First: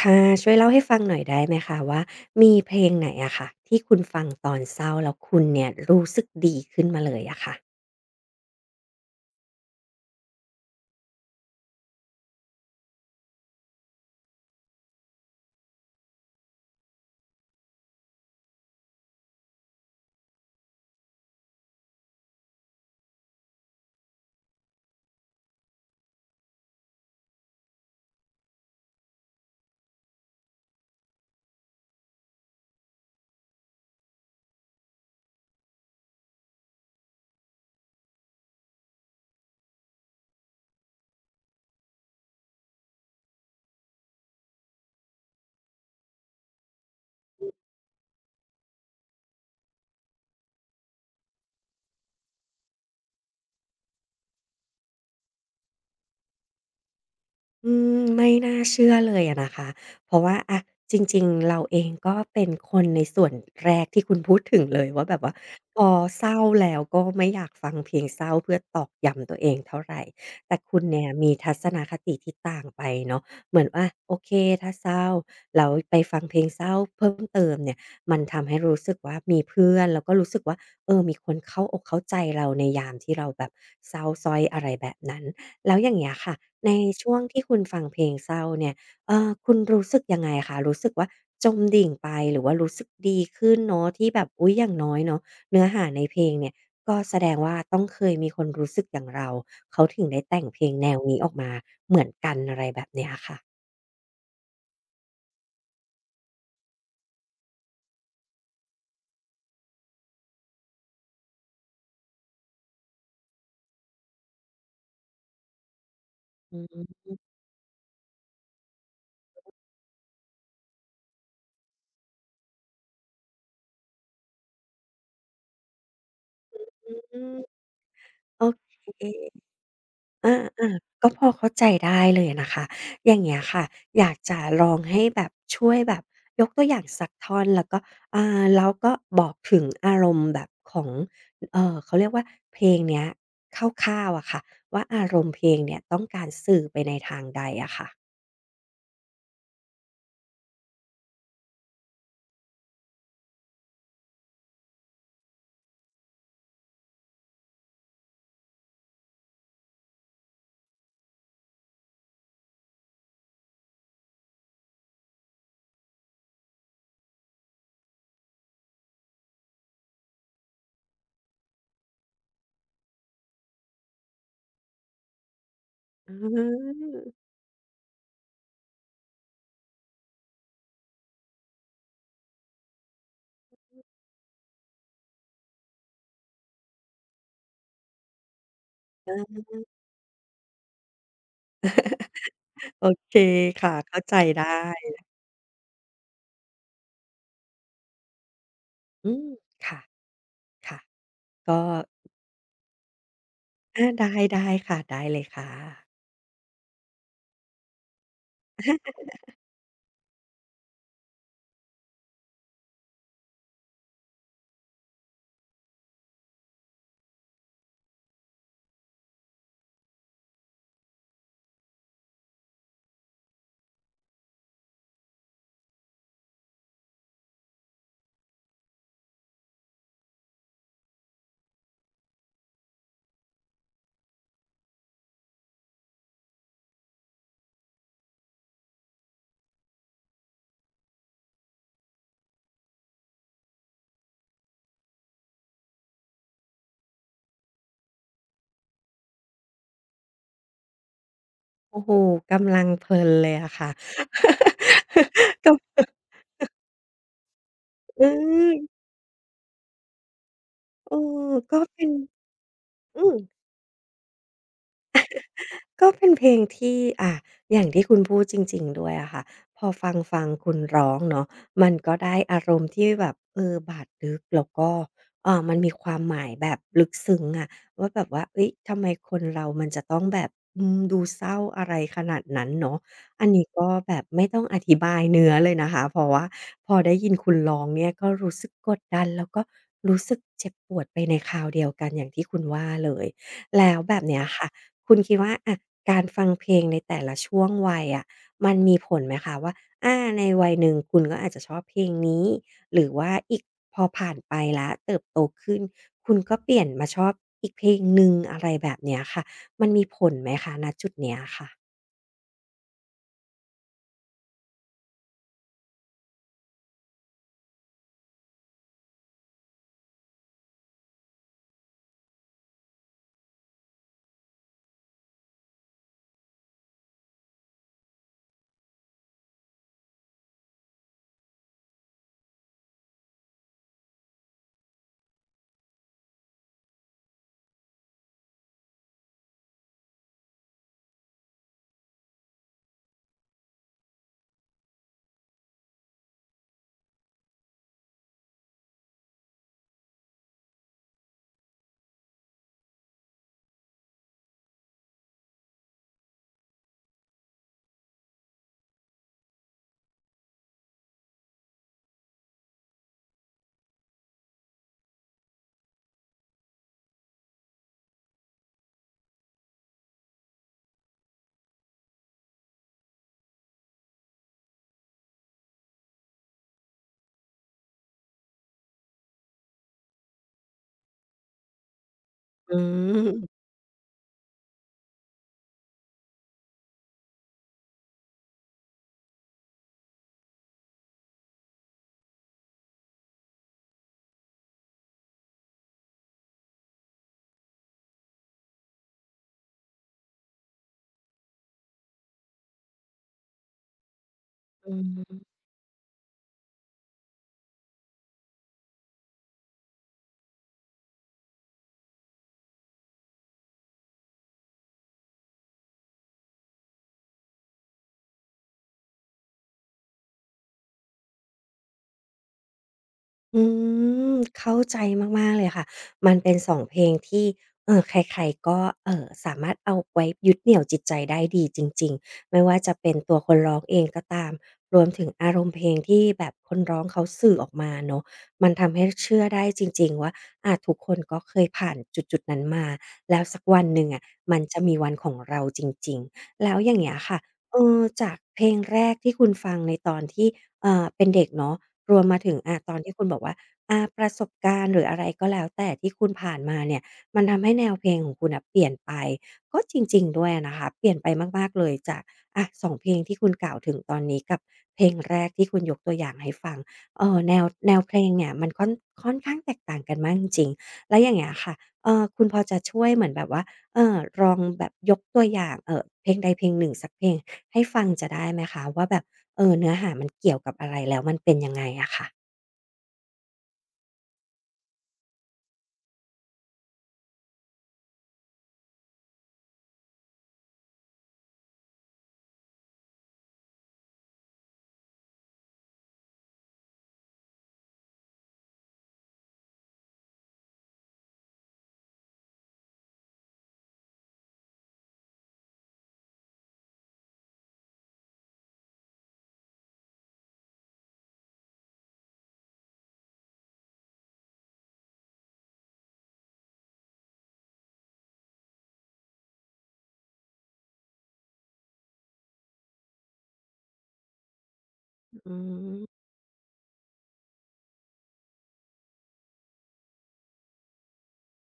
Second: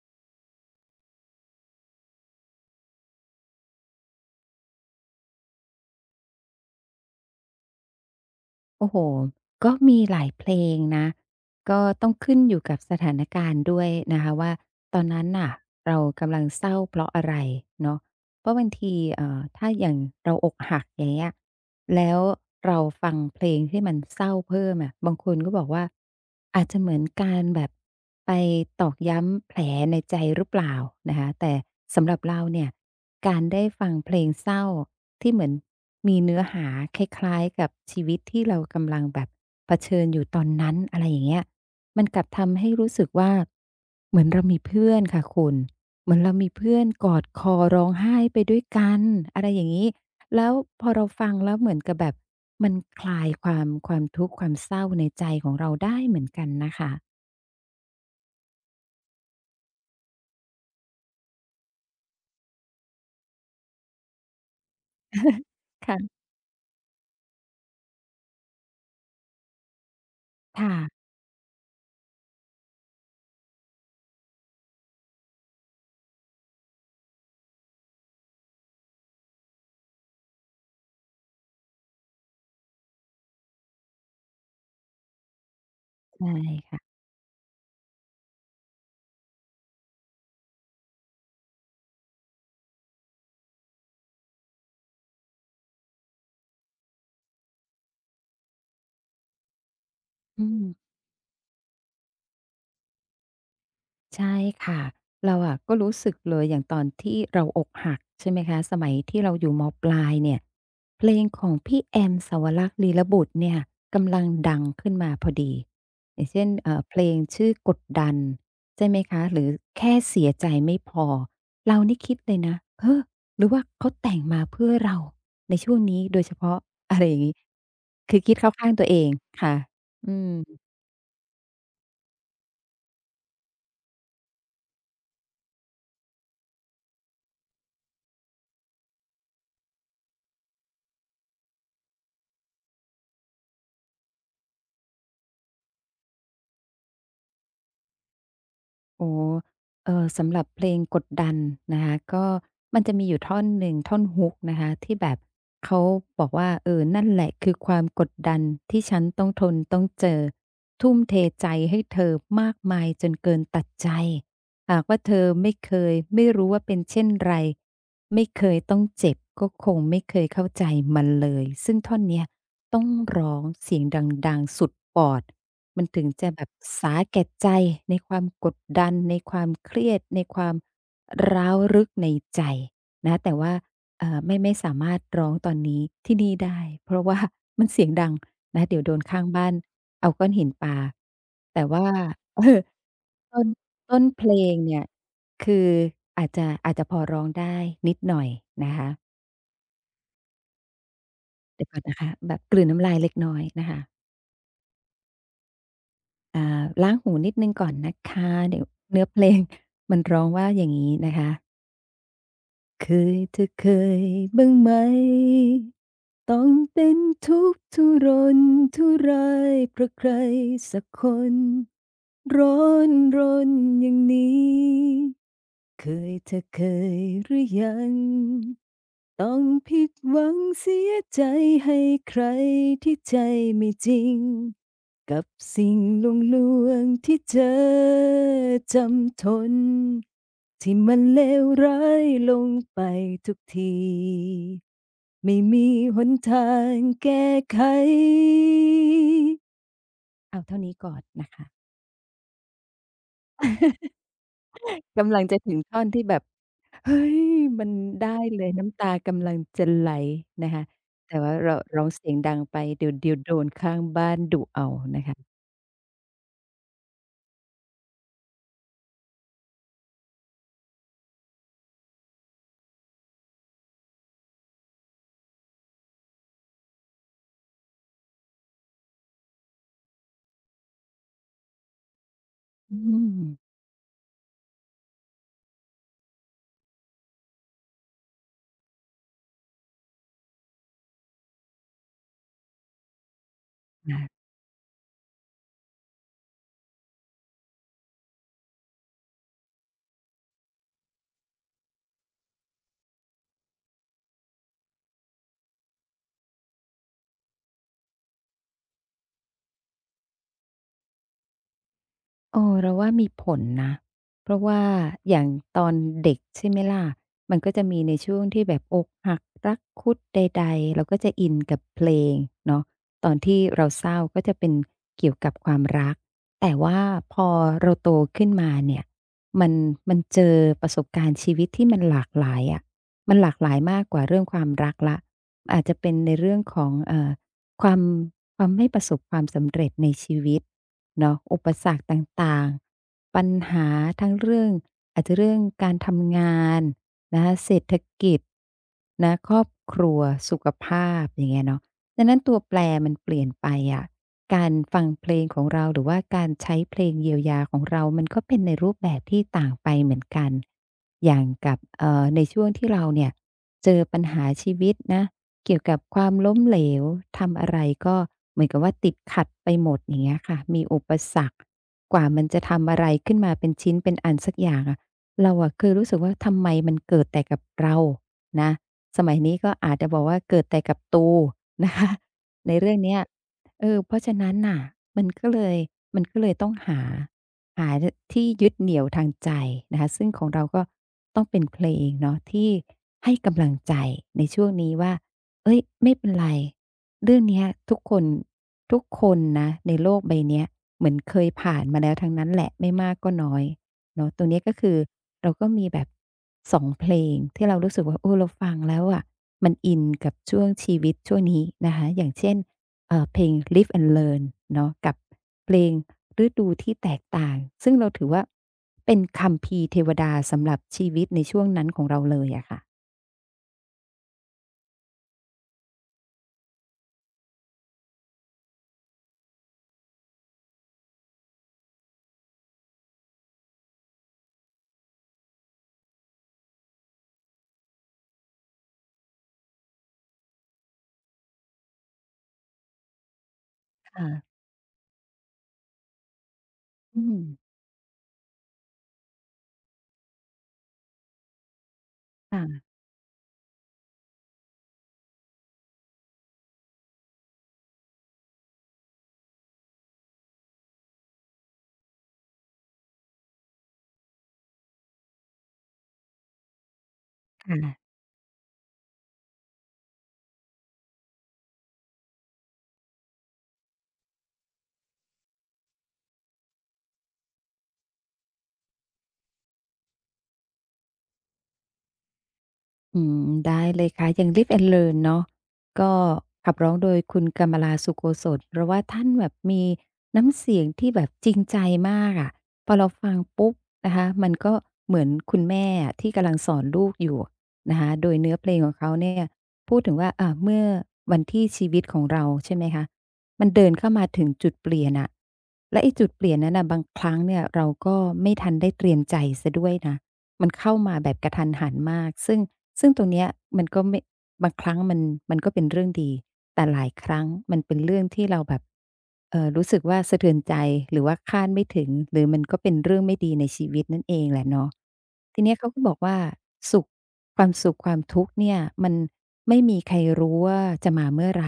ค่ะช่วยเล่าให้ฟังหน่อยได้ไหมคะว่ามีเพลงไหนอะค่ะที่คุณฟังตอนเศร้าแล้วคุณเนี่ยรู้สึกดีขึ้นมาเลยอะค่ะ โอ้โฮก็มีหลายเพลงนะ ก็ต้องขึ้นอยู่กับสถานการณ์ด้วยนะคะว่าตอนนั้นน่ะเรากำลังเศร้าเพราะอะไรเนาะเพราะบางทีถ้าอย่างเราอกหักอย่างเงี้ย แล้วเราฟังเพลงที่มันเศร้าเพิ่มอะบางคนก็บอกว่าอาจจะเหมือนการแบบไปตอกย้ำแผลในใจหรือเปล่านะคะแต่สำหรับเราเนี่ยการได้ฟังเพลงเศร้าที่เหมือนมีเนื้อหาคล้ายๆกับชีวิตที่เรากำลังแบบเผชิญอยู่ตอนนั้นอะไรอย่างเงี้ยมันกลับทำให้รู้สึกว่าเหมือนเรามีเพื่อนค่ะคุณเหมือนเรามีเพื่อนกอดคอร้องไห้ไปด้วยกันอะไรอย่างงี้ แล้วพอเราฟังแล้วเหมือนกับแบบมันคลายความทุกข์ความเศร้าในใจของเราได้เหมือนกันนะคะ อืมไม่น่าเชื่อเลยอะนะคะเพราะว่าอะจริงๆเราเองก็เป็นคนในส่วนแรกที่คุณพูดถึงเลยว่าแบบว่าพอค่ะเศร้าแล้วก็ไม่อยากฟังเพลงเศร้าเพื่อตอกย้ำตัวเองเท่าไรแต่ค่ะคุณเนี่ยมีทัศนคติที่ต่างไปเนาะเหมือนว่าโอเคถ้าเศร้าแล้วไปฟังเพลงเศร้าเพิ่มเติมเนี่ยมันทำให้รู้สึกว่ามีเพื่อนแล้วก็รู้สึกว่าเออมีคนเข้าอกเข้าใจเราในยามที่เราแบบเศร้าสร้อยอะไรแบบนั้น แล้วอย่างเงี้ยใช่ค่ะในค่ะช่วงที่คุณฟังเพลงเศร้าเนี่ยคุณรู้สึกยังไงคะรู้สึกว่าจมดิ่งไปหรือว่ารู้สึกดีขึ้นเนาะที่แบบอุ๊ยอย่างน้อยเนาะเนื้อหาในเพลงเนี่ยก็แสดงว่าต้องเคยมีคนรู้สึกอย่างเราเขาถึงได้แต่อืงเพลงแนม วนี้ออกมาเหมือนกันอะไรแบบเนี้ยค่ะใช่ค่ะเราอะก็รู้สึกเลยอย่างตอนที่เราอกหักใช่ไหมคะสมัยที่เราอยู่มปลายเนี่ยเพลงของพี่แอมสาวรักษ์ลีลบุตรเนี่ยกำลังดังขึ้นมาพอดีอย่างเช่นอืเพลงชื่อกดดันใช่ไหมคะหรือแค่เสียใจไม่พอเรานี่คิดเลยนะเฮ้อหรือว่าเขาแต่งมาเพื่อเราในช่วงนี้โดยเฉพาะอะไรอย่างงี้มคือคิดโอเข้าเข้างตัวเอค งค่ะอือาม ๆก็พอเข้าใจได้เลยนะคะอย่างเงี้ยค่ะอยากจะลองให้แบบช่วยแบบยกตัวอย่างสักท่อนแล้วก็แล้วก็บอกถึงอารมณ์แบบของเขาเรียกว่าเพลงเนี้ยคร่าวๆอะค่ะว่าอารมณ์เพลงเนี่ยต้องการสื่อไปในทางใดอะค่ะโอ้เออสำหรับเพลงกดดันนะคะก็มันจะมีอยู่ท่อนหนึ่งท่อนฮุกนะคะที่แบบเขาบอกว่าเออนั่นแหละคือความกดดันที่ฉันต้องทนต้องเจอทุ่มเทใจให้เธอมากมายจนเกินตัดใจหากว่าเธอไม่เคยไม่รู้ว่าเป็นเช่นไรไม่เคยต้องเจ็บก็คงไม่เคยเข้าใจมันเลยซึ่งท่อนเนี้ยต้องร้องเสียงดังๆสุดปอด มันถึงอืจะแบบสาแก่มใจในความกดดันในความเครียดในความร้าวรึกในใจนะแต่ว่าไม่สามารถร้องตอนนี้ที่นี่ได้เพราะว่า มันเสียงดังนะเดี๋ยวโดนข้างบ้านเอาก้อนหินปาแต่ว่า โอเคเออต้นค่ะต้เข้านใจเพลไงเนี่ยด้คืออาจจะพอร้องได้นิดหน่อยนะคะอืมค่ะๆก็เดี๋ยวก่อนนะคะแบบกลืนน้ำลายเล็กน้อยนะคะ อาได้ๆค่ะได้เลยค่ะ อ่าล้างหูนิดหนึ่งก่อนนะคะเดี๋ยวเนื้อเพลง มันร้องว่าอย่างงี้นะคะเคยเธอเคยบ้างไหมต้องเป็นทุกข์ทุรนทุรายเพราะใครสักคนร้อนรนอย่างนี้ เคยเธอเคยหรือยังต้องผิดหวังเสียใจให้ใครที่ใจไม่จริงกับสิ่งลวงลวงที่เธอจำทนที่มันเลวร้ายลงไปทุกทีไม่มีหนทางแก้ไขเอาเท่านี้ก่อนนะคะโอ้โฮกำลังเพลินเลยอะค่ะ กำลังจะ ก็ถึงท่อนที่แบบ เฮ้ยมันเได้เลยออน้ำตากำลังจะไหลนะคะเออแต่ว่าเราก็เป็เรานเสียงดังไปเดี๋ยวอืเดี๋ยม วโดนข้างบ้านดุเอานะคะก็เป็นเพลงที่อย่างที่คุณพูดจริงๆด้วยอะค่ะพอฟังคุณร้องเนาะมันก็ได้อารมณ์ที่แบบเออบาดลึกแล้วก็มันมีความหมายแบบลึกซึ้งอะว่าแบบว่าเฮ้ยทำไมคนเรามันจะต้องแบบอืมดูเศร้าอะไรขนาดนั้นอืเนาะอัมนนี้ก็แบบไม่ต้องอธิบายเนื้อเลยนะคะเพราะว่าพอได้ยินคุณร้องเนี่ยก็รู้สึกกดดันแล้วก็รู้สึกเจ็บปวดไปในคราวเดียวกันอย่างที่คุณว่าเลยแล้วแบนะ บเนี้ยค่ะ คุณคิดว่าอะการฟังเพลงในแต่ละช่วงวัยอะมันมีผลไหมคะว่าอาในวัยหนึ่งคุณก็อาจจะชอบเพลงนี้หรือว่าอีกพอผ่านไปแล้วเติบโตขึ้นคุณก็เปลี่ยนมาชอบอีกเพลงหนึ่งอะไรแบบเนี้ยค่ะมันมีผลไหมคะณจุดเนี้ยค่ะเออเราว่ามีผลนะเพราะว่าอย่างตอนเด็กใช่ไหมล่ะมันก็จะมีในช่วงที่แบบอกหักรักคุดใดๆเราก็จะอินกับเพลงเนาะตอนที่เราเศร้าก็จะเป็นเกี่ยวกับความรักแต่ว่าพอเราโตขึ้นมาเนี่ยมันมันเจอประสบการณ์ชีวิตที่มันหลากหลายอะมันหลากหลายมากกว่าเรื่องความรักแล้วอาจจะเป็นในเรื่องของความความไม่ประสบความสำเร็จในชีวิต เนาะอุปสรรคต่างๆปัญหาทั้งเรื่องอาจจะเรื่องการทำงานนะคะเศรษฐกิจนะครอบครัวสุขภาพอย่างเงี้ยเนาะดังนั้นตัวแปรมันเปลี่ยนไปอะการฟังเพลงของเราหรือว่าการใช้เพลงเยียวยาของเรามันก็เป็นในรูปแบบที่ต่างไปเหมือนกันอย่างกับในช่วงที่เราเนี่ยเจอปัญหาชีวิตนะ เกี่ยวกับความล้มเหลวทำอะไรก็เหมือนกับว่าติดขัดไปหมดอย่างเงี้ยค่ะมีอุปสรรคกว่ามันจะทำอะไรขึ้นมาเป็นชิ้นเป็นอันสักอย่างอะเราอะเคยรู้สึกว่าทำไมมันเกิดแต่กับเรานะสมัยนี้ก็อาจจะบอกว่าเกิดแต่กับตูนะคะในอืเรื่องเนี้ยมเออเพราะฉะนั้นน่ะมันก็เลยมันก็เลยต้องหาทที่ยึดเหนี่ยวทางใจนะคะซึ่งของเราก็ต้องเป็นเพลงเนาะที่ให้กำลังใจในช่วงนี้ว่า เอ้ยไม่เป็นไรเรื่องเนี้ยทุกคนนะในโลกใบเนี้ยเหมือนเคยผ่านมาแล้วทั้งนั้นแหละไม่มากก็น้อยเนาะตรงเนี้ยก็คือือม เราก็มีแบบสองเพลงที่เรารู้สึกว่าเออเราฟังแล้วอะมันอินกับช่วงชีวิตช่วงนี้นะคะอย่างเช่นเพลง Live and Learn เนาะกับเพลงฤดูที่แตกต่างซึ่งเราถือว่าเป็นคัมภีร์เทวดาสำหรับชีวิตในช่วงนั้นของเราเลยอะค่ะอืมเข้าใจมากๆเลยค่ะมันเป็น2เพลงที่ใครๆก็สามารถเอาไว้ยึดเหนี่ยวจิตใจได้ดีจริงๆไม่ว่าจะเป็นตัวคนร้องเองก็ตามรวมถึงอารมณ์เพลงที่แบบคนร้องเขาสื่อออกมาเนาะมันทำให้เชื่อได้จริงๆว่าอาทุกคนก็เคยผ่านจุดๆนั้นมาแล้วสักวันหนึ่งอะค่ะมันจะมีวันของเราจริงๆแล้วอย่างเงี้ยอืค่ะมเออจากเพลงแรกที่คุณฟังในตอนที่เป็นเด็กเนาะ รวมมาถึงค่ะอาตอนที่คุณบอกว่าอาประสบการณ์หรืออะไรก็แล้วแต่ที่คุณผ่านมาเนี่ยมันทำให้แนวเพลงของคุณน่ะเปลี่ยนไปก็จริงๆด้วยอะนะคะเปลี่ยนไปมากๆเลยจากอะสองเพลงที่คุณกล่าวถึงตอนนี้กับเพลงแรกที่คุณยกตัวอย่างให้ฟังแนวแนค่ะ วเพลงเนี่ยมันค่อนข้างแตกต่างกันมากจริงๆแล้วอย่างเงี้ยค่ะคุณพอจะช่วยเหมือนแบบว่าลองแบบยกตัวอย่างเพลงใดเพลงหนึ่งสักเพลงให้ฟังจะได้ไหมคะว่าแบบ เออเนื้อหามันเกี่ยวกับอะไรแล้วมันเป็นยังไงอะค่ะอืมได้เลยค่ะอย่าง Live and Learn เนาะก็ขับร้องโดยคุณกำมลาสุโกศลเพราะว่าท่านแบบมีน้ำเสียงที่แบบจริงใจมากอะพอเราฟังปุ๊บนะคะมันก็เหมือนคุณแม่อะที่กำลังสอนลูกอยู่นะคะโดยเนื้อเพลงของเขาเนี่ยพูดถึงว่าอ่าเมื่อวันที่ชีวิตของเราใช่ไหมคะมันเดินเข้ามาถึงจุดเปลี่ยนอะและไอ้จุดเปลี่ยนนั้นน่ะบางครั้งเนี่ยเราก็ไม่ทันได้เตรียมใจเสียด้วยนะ มันเข้ามาแบบกระทันหันมากซึ่งตรงเนี้ยมันก็ไม่บางครั้งมันมันก็เป็นเรื่องดี แต่หลายครั้งมันเป็นเรื่องที่เราแบบรู้สึกว่าสะเทือนใจ หรือว่าคาดไม่ถึงหรือมันก็เป็นเรื่องไม่ดีในชีวิตนั่นเองแหละเนาะอืทีเนี้ยเขาก็บอมกว่าสุขความสุขความทุกข์เนี่ยมันไม่มีใครรู้ว่าจะมาเมื่อไร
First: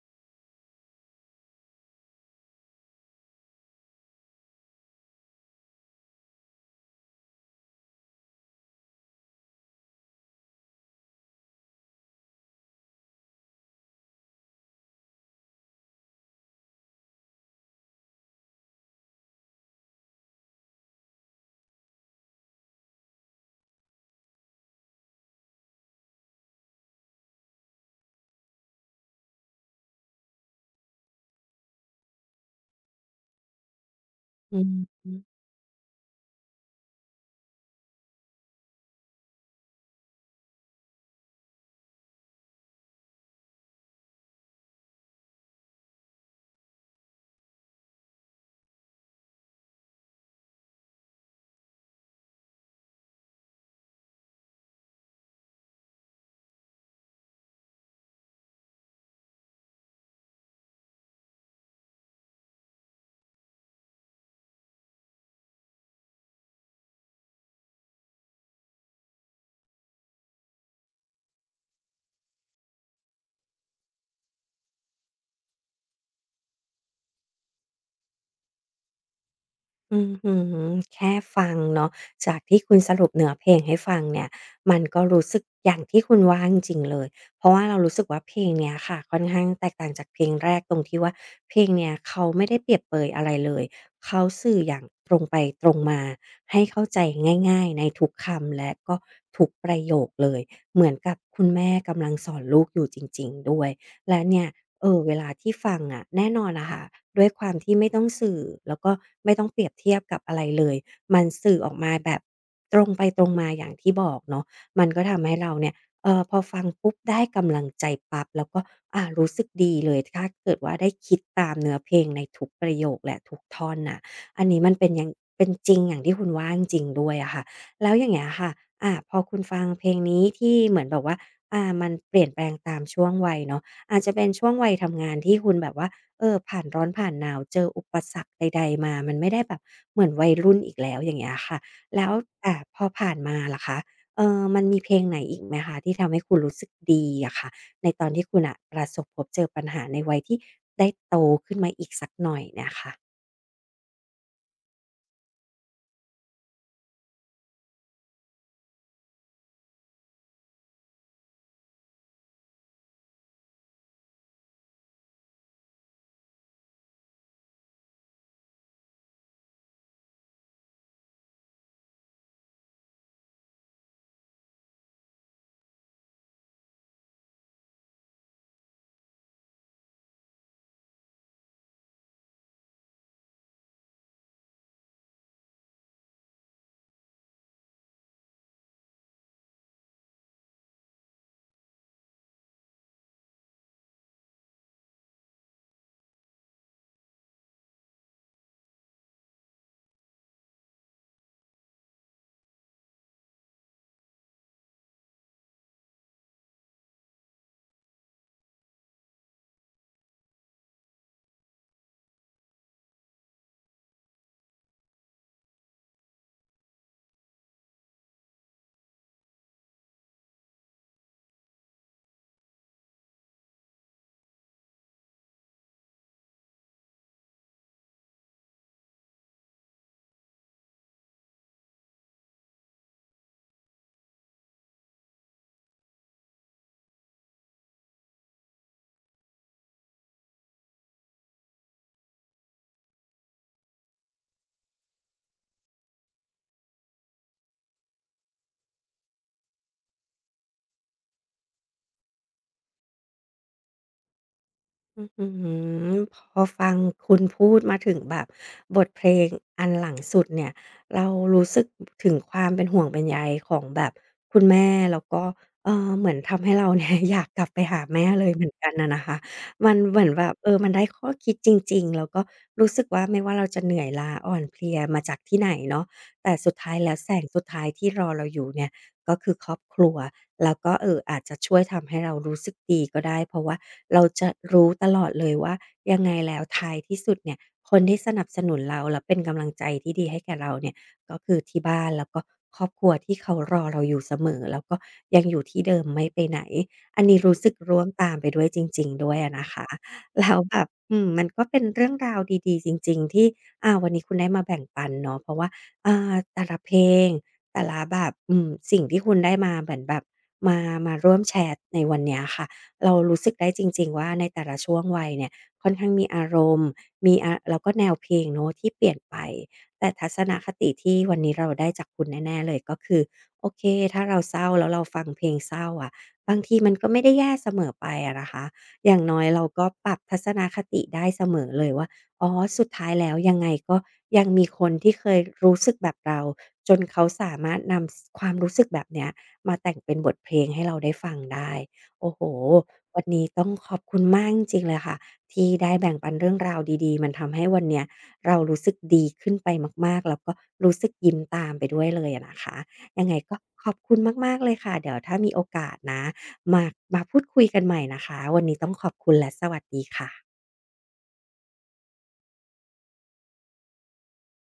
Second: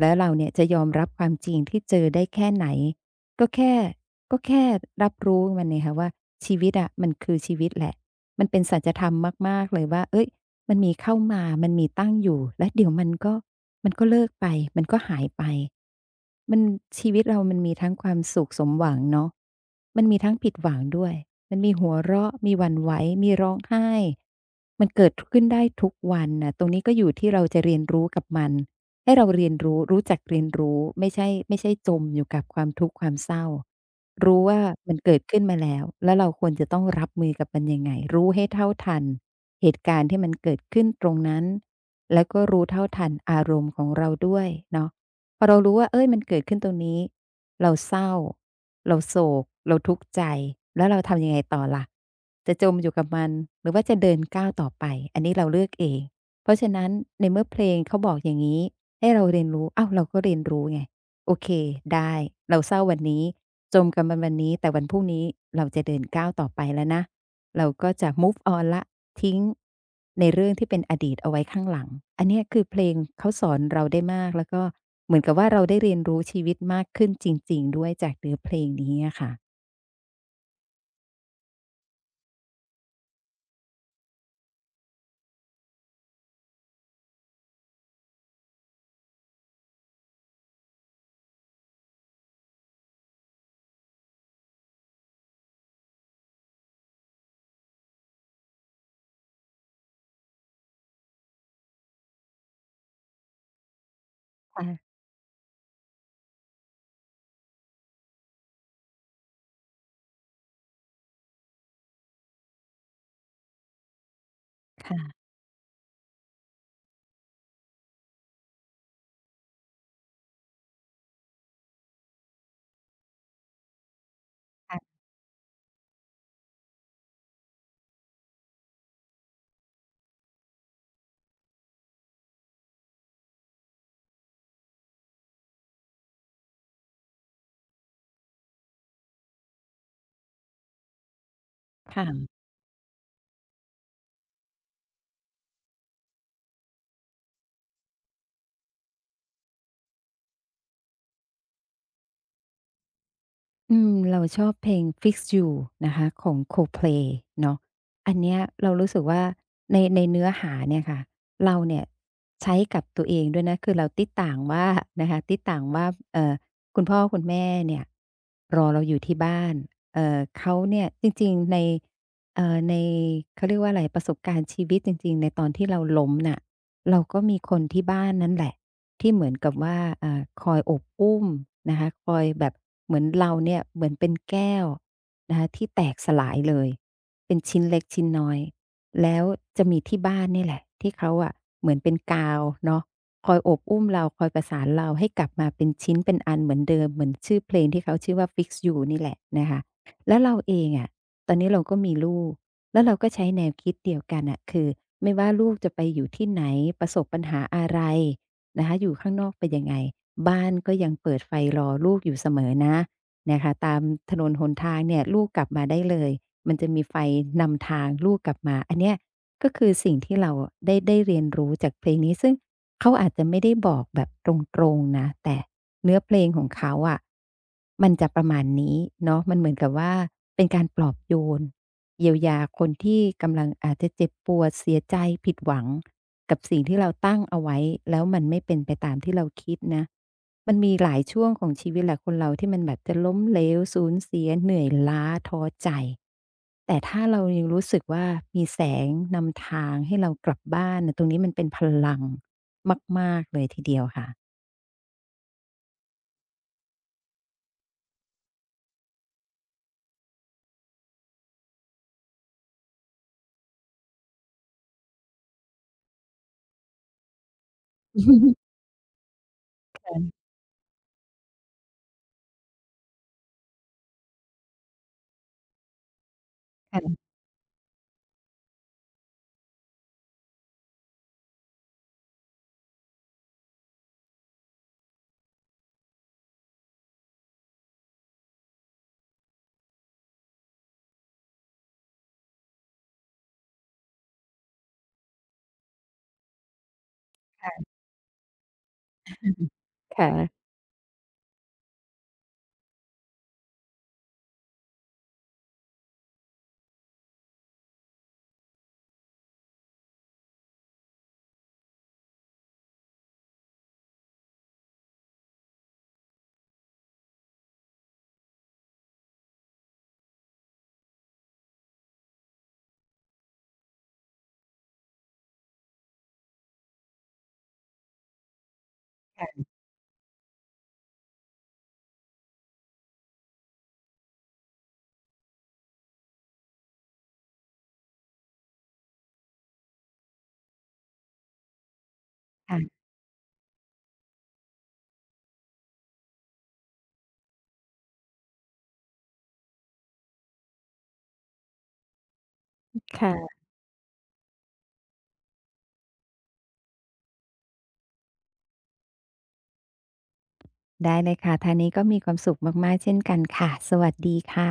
แล้วเราเนี่ยจะยอมรับความจริงที่เจอได้แค่ไหนก็แค่ ก็แค่รับรู้มันเนี่ยค่ะว่าชีวิตอะมันคือชีวิตแหละมันเป็นสัจธรรมมากๆเลยว่าเฮ้ยมันมีเข้ามามันมีตั้งอยู่แล้วเดี๋ยวมันก็เลิกไปมันก็หายไปมันชีวิตเรามันมีทั้งความสุขสมหวังเนาะมันมีทั้งผิดหวังด้วยมันมีหัวเราะมีหวั่นไหวมีร้องไห้มันเกิดทขึ้นได้ทุกวันน่ะตรงนี้ก็อยู่ที่เราจะเรียนรู้กับมันให้เราเรียนรู้รู้จักเรียนรู้ไม่ใช่จมอยู่กับความทุกข์ความเศร้า รู้อืว่ามันมเกิดขึ้นมาแล้ว แล้วเราควรจะต้องรับมือกับมันยังไงรู้ให้เท่าทันเหตุการณ์ที่มันเกิดขึ้นตรงนั้น แล้วก็รู้เท่าทันอารมณ์ของเราด้วยเนาะพอเรารู้ว่าเอ้ยมันเกิดขึ้นตรงนี้เราเศร้าเราโศกเราทุกข์ใจ แล้วเราทำยังไงต่อล่ะจะจมอยู่กับมันหรือว่าจะเดินก้าวต่อไปอันนี้เราเลือกเองเพราะฉะนั้นในเมื่อเพลงเขาบอกอย่างงี้ให้เราเรียนรู้ อ้าวเราก็เรียนรู้ไงโอเคได้เราเศร้าวันนี้ จมกันวันนี้แต่วันพรุ่งนี้เราจะเดินก้าวต่อไปแล้วนะเราก็จะ move on แล้วทิ้งในเรื่องที่เป็นอดีตเอาไว้ข้างหลังอันเนี้ยคือเพลงเขาสอนเราได้มากแล้วก็เหมือนกับว่าเราได้เรียนรู้ชีวิตมากขึ้นจริงๆด้วยจากเนื้อเพลงนี้อะค่ะอื้อฮือแค่ฟังเนาะจากที่คุณสรุปเนื้อเพลงให้ฟังเนี่ยมันก็รู้สึกอย่างที่คุณว่าจริงๆเลย เพราะว่าเรารู้สึกว่าเพลงเนี้ยค่ะค่อนข้างแตกต่างจากเพลงแรกตรงที่ว่าเพลงเนี้ยเขาไม่ได้เปรียบเปรยอะไรเลยเขาสื่ออย่างตรงไปตรงมาให้เข้าใจง่ายๆในทุกคำและก็ทุกประโยคเลยเหมือนกับคุณแม่กำลังสอนลูกอยู่จริงๆด้วยและเนี่ย ค่ะเวลาที่ฟังอะแน่นอนอะค่ะด้วยความที่ไม่ต้องสื่อแล้วก็ไม่ต้องเปรียบเทียบกับอะไรเลยมันสื่อออกมาแบบตรงไปตรงมาอย่างที่บอกเนาะมันก็ทำให้เราเนี่ยพอฟังปุ๊บได้กำลังใจปั๊บแล้วก็รู้สึกดีเลยถ้าเกิดว่าได้คิดตามเนื้อเพลงในทุกประโยคและทุกท่อนน่ะอันนี้มันเป็นค่ะอย่างเป็นจริงอย่างที่คุณว่าจริงๆด้วยอะค่ะแล้วอย่างเงี้ยค่ะพอคุณฟังเพลงนี้ที่เหมือนแบบว่ามันเปลี่ยนแปลงตามช่วงวัยเนาะ อาจจะเป็นช่วงวัยทำงานที่คุณแบบว่าผ่านร้อนผ่านหนาวเจออุปสรรคใดๆมา มันไม่ได้แบบเหมือนวัยรุ่นอีกแล้วอย่างเงี้ยค่ะแล้วค่ะ พอผ่านมาล่ะคะมันมีเพลงไหนอีกไหมคะที่ทำให้คุณรู้สึกดีอะค่ะในตอนที่คุณน่ะประสบพบเจอปัญหาในวัยที่ได้โตขึ้นมาอีกสักหน่อยเนี่ยค่ะ อืมเราชอบเพลง Fix You นะคะของ Coldplay เนาะอันเนี้ยเรารู้สึกว่าในเนื้อหาเนี่ยค่ะเราเนี่ยใช้กับตัวเองด้วยนะคือเราติ๊ดต่างว่านะคะติ๊ดต่างว่าเอ่อคุณพ่อคุณแม่เนี่ยรอเราอยู่ที่บ้านเขาเนี่ยจริงๆในเขาเรียกว่าอะไรประสบการณ์ชีวิตจริงๆในตอนที่เราล้มน่ะเราก็มีคนที่บ้านนั่นแหละ ที่เหมือนกับว่าอ่าคอยอบอุ้มนะคะคอยแบบเหมือนเราเนี่ยเหมือนเป็นแก้วนะคะที่แตกสลายเลยเป็นชิ้นเล็กชิ้นน้อยแล้วจะมีที่บ้านนี่แหละที่เขาอะเหมือนเป็นกาวเนาะคอยอบอุ้มเราคอยประสานเราให้กลับมาเป็นชิ้นเป็นอันเหมือนเดิมเหมือนชื่อเพลงที่เขาชื่อว่า Fix You นี่แหละนะคะแล้วเราเองอะตอนนี้เราก็มีลูกแล้วเราก็ใช้แนวคิดเดียวกันอ่ะคือไม่ว่าลูกจะไปอยู่ที่ไหนประสบปัญหาอะไร นะคะอยู่ข้างนอกเป็นยังไงบ้านก็ยังเปิดไฟรอลูกอยู่เสมอนะนะคะตามถนนหนทางเนี่ยลูกกลับมาได้เลยมันจะมีไฟนำทางลูกกลับมาอันเนี้ยก็คือสิ่งที่เราได้เรียนรู้จากเพลงนี้ซึ่ง เขาอาจจะไม่ได้บอกแบบตรงๆนะแต่เนื้อเพลงของเขาอะมันจะประมาณนี้เนาะมันเหมือนกับว่าเป็นการปลอบโยนเยียวยาคนที่กำลังอาจจะเจ็บปวดเสียใจผิดหวังกับสิ่งที่เราตั้งเอาไว้แล้วมันไม่เป็นไปตามที่เราคิดนะมันมีหลายช่วงของชีวิตแหละคนเราที่มันแบบจะล้มเหลวสูญเสียเหนื่อยล้าท้อใจ แต่ถ้าเรายังรู้สึกว่ามีแสงนำทางให้เรากลับบ้านน่ะตรงนี้มันเป็นพลัง มากๆเลยทีเดียวค่ะ อื้อหือพอฟังคุณพูดมาถึงแบบบทเพลงอันหลังสุดเนี่ยเรารู้สึกถึงความเป็นห่วงเป็นใยของแบบคุณแม่แล้วก็เหมือนทำให้เราเนี่ย อยากกลับไปหาแม่เลยเหมือน กันน่ะนะคะมันเหมือนแบบมันได้ข้อคิดจริงๆแล้วก็รู้สึกว่าไม่ว่าเราจะเหนื่อยล้าอ่อนเพลียมาจากที่ไหนเนาะแต่สุดท้ายแล้วค่ะแสงสุดท้ายที่รอเราอยู่เนี่ย ก็คือครอบครัวแล้วก็อาจจะช่วยทำให้เรารู้สึกดีก็ได้เพราะว่าเราจะรู้ตลอดเลยว่ายังไงแล้วท้ายที่สุดเนี่ยคนที่สนับสนุนเราและเป็นกำลังใจที่ดีให้แก่เราเนี่ยก็คือที่บ้านแล้วก็ครอบครัวที่เขารอเราอยู่เสมอแล้วก็ยังอยู่ที่เดิมไม่ไปไหนอันนี้รู้สึกร่วมตามไปด้วยจริงๆด้วยอะนะคะค่ะแล้วแบบอืมมันก็เป็นเรื่องราวดีๆจริงๆที่วันนี้คุณได้มาแบ่งปันเนาะเพราะว่าแต่ละเพลง แต่ละแบบอืมสิ่งที่คุณได้มาเหมือนแบบมาร่วมแชร์ในวันเนี้ยค่ะเรารู้สึกได้จริงๆว่าในแต่ละช่วงวัยเนี่ยค่อนข้างมีอารมณ์มีแล้วก็แนวเพลงเนาะที่เปลี่ยนไปแต่ทัศนคติที่วันนี้เราได้จากคุณแน่ๆเลยก็คือโอเคถ้าเราเศร้าแล้วเราฟังเพลงเศร้าอะบางทีมันก็ไม่ได้แย่เสมอไปอะนะคะอย่างน้อยเราก็ปรับทัศนคติได้เสมอเลยว่า อ๋อสุดท้ายแล้วยังไงก็ยังมีคนที่เคยรู้สึกแบบเราจนเขาสามารถนำสความรู้สึกแบบเนี้ยมาแต่งเป็นบทเพลงให้เราได้ฟังได้โอ้โฮค่ะวันนี้ต้องขอบคุณมากจริงๆเลยค่ะที่ได้แบ่งปันเรื่องราวดีๆมันทำให้วันเนี้ยเรารู้สึกดีขึ้นไปมากๆแล้วก็รู้สึกยิ้มตามไปด้วยเลยอะนะคะยังไงก็ค่ะขอบคุณมากๆเลยค่ะเดี๋ยวถ้ามีโอกาสนะมาพูดคุยกันใหม่นะคะวันนี้ต้องขอบคุณและสวัสดีค่ะได้เลยค่ะทางนี้ก็มีความสุขมากๆเช่นกันค่ะ สวัสดีค่ะ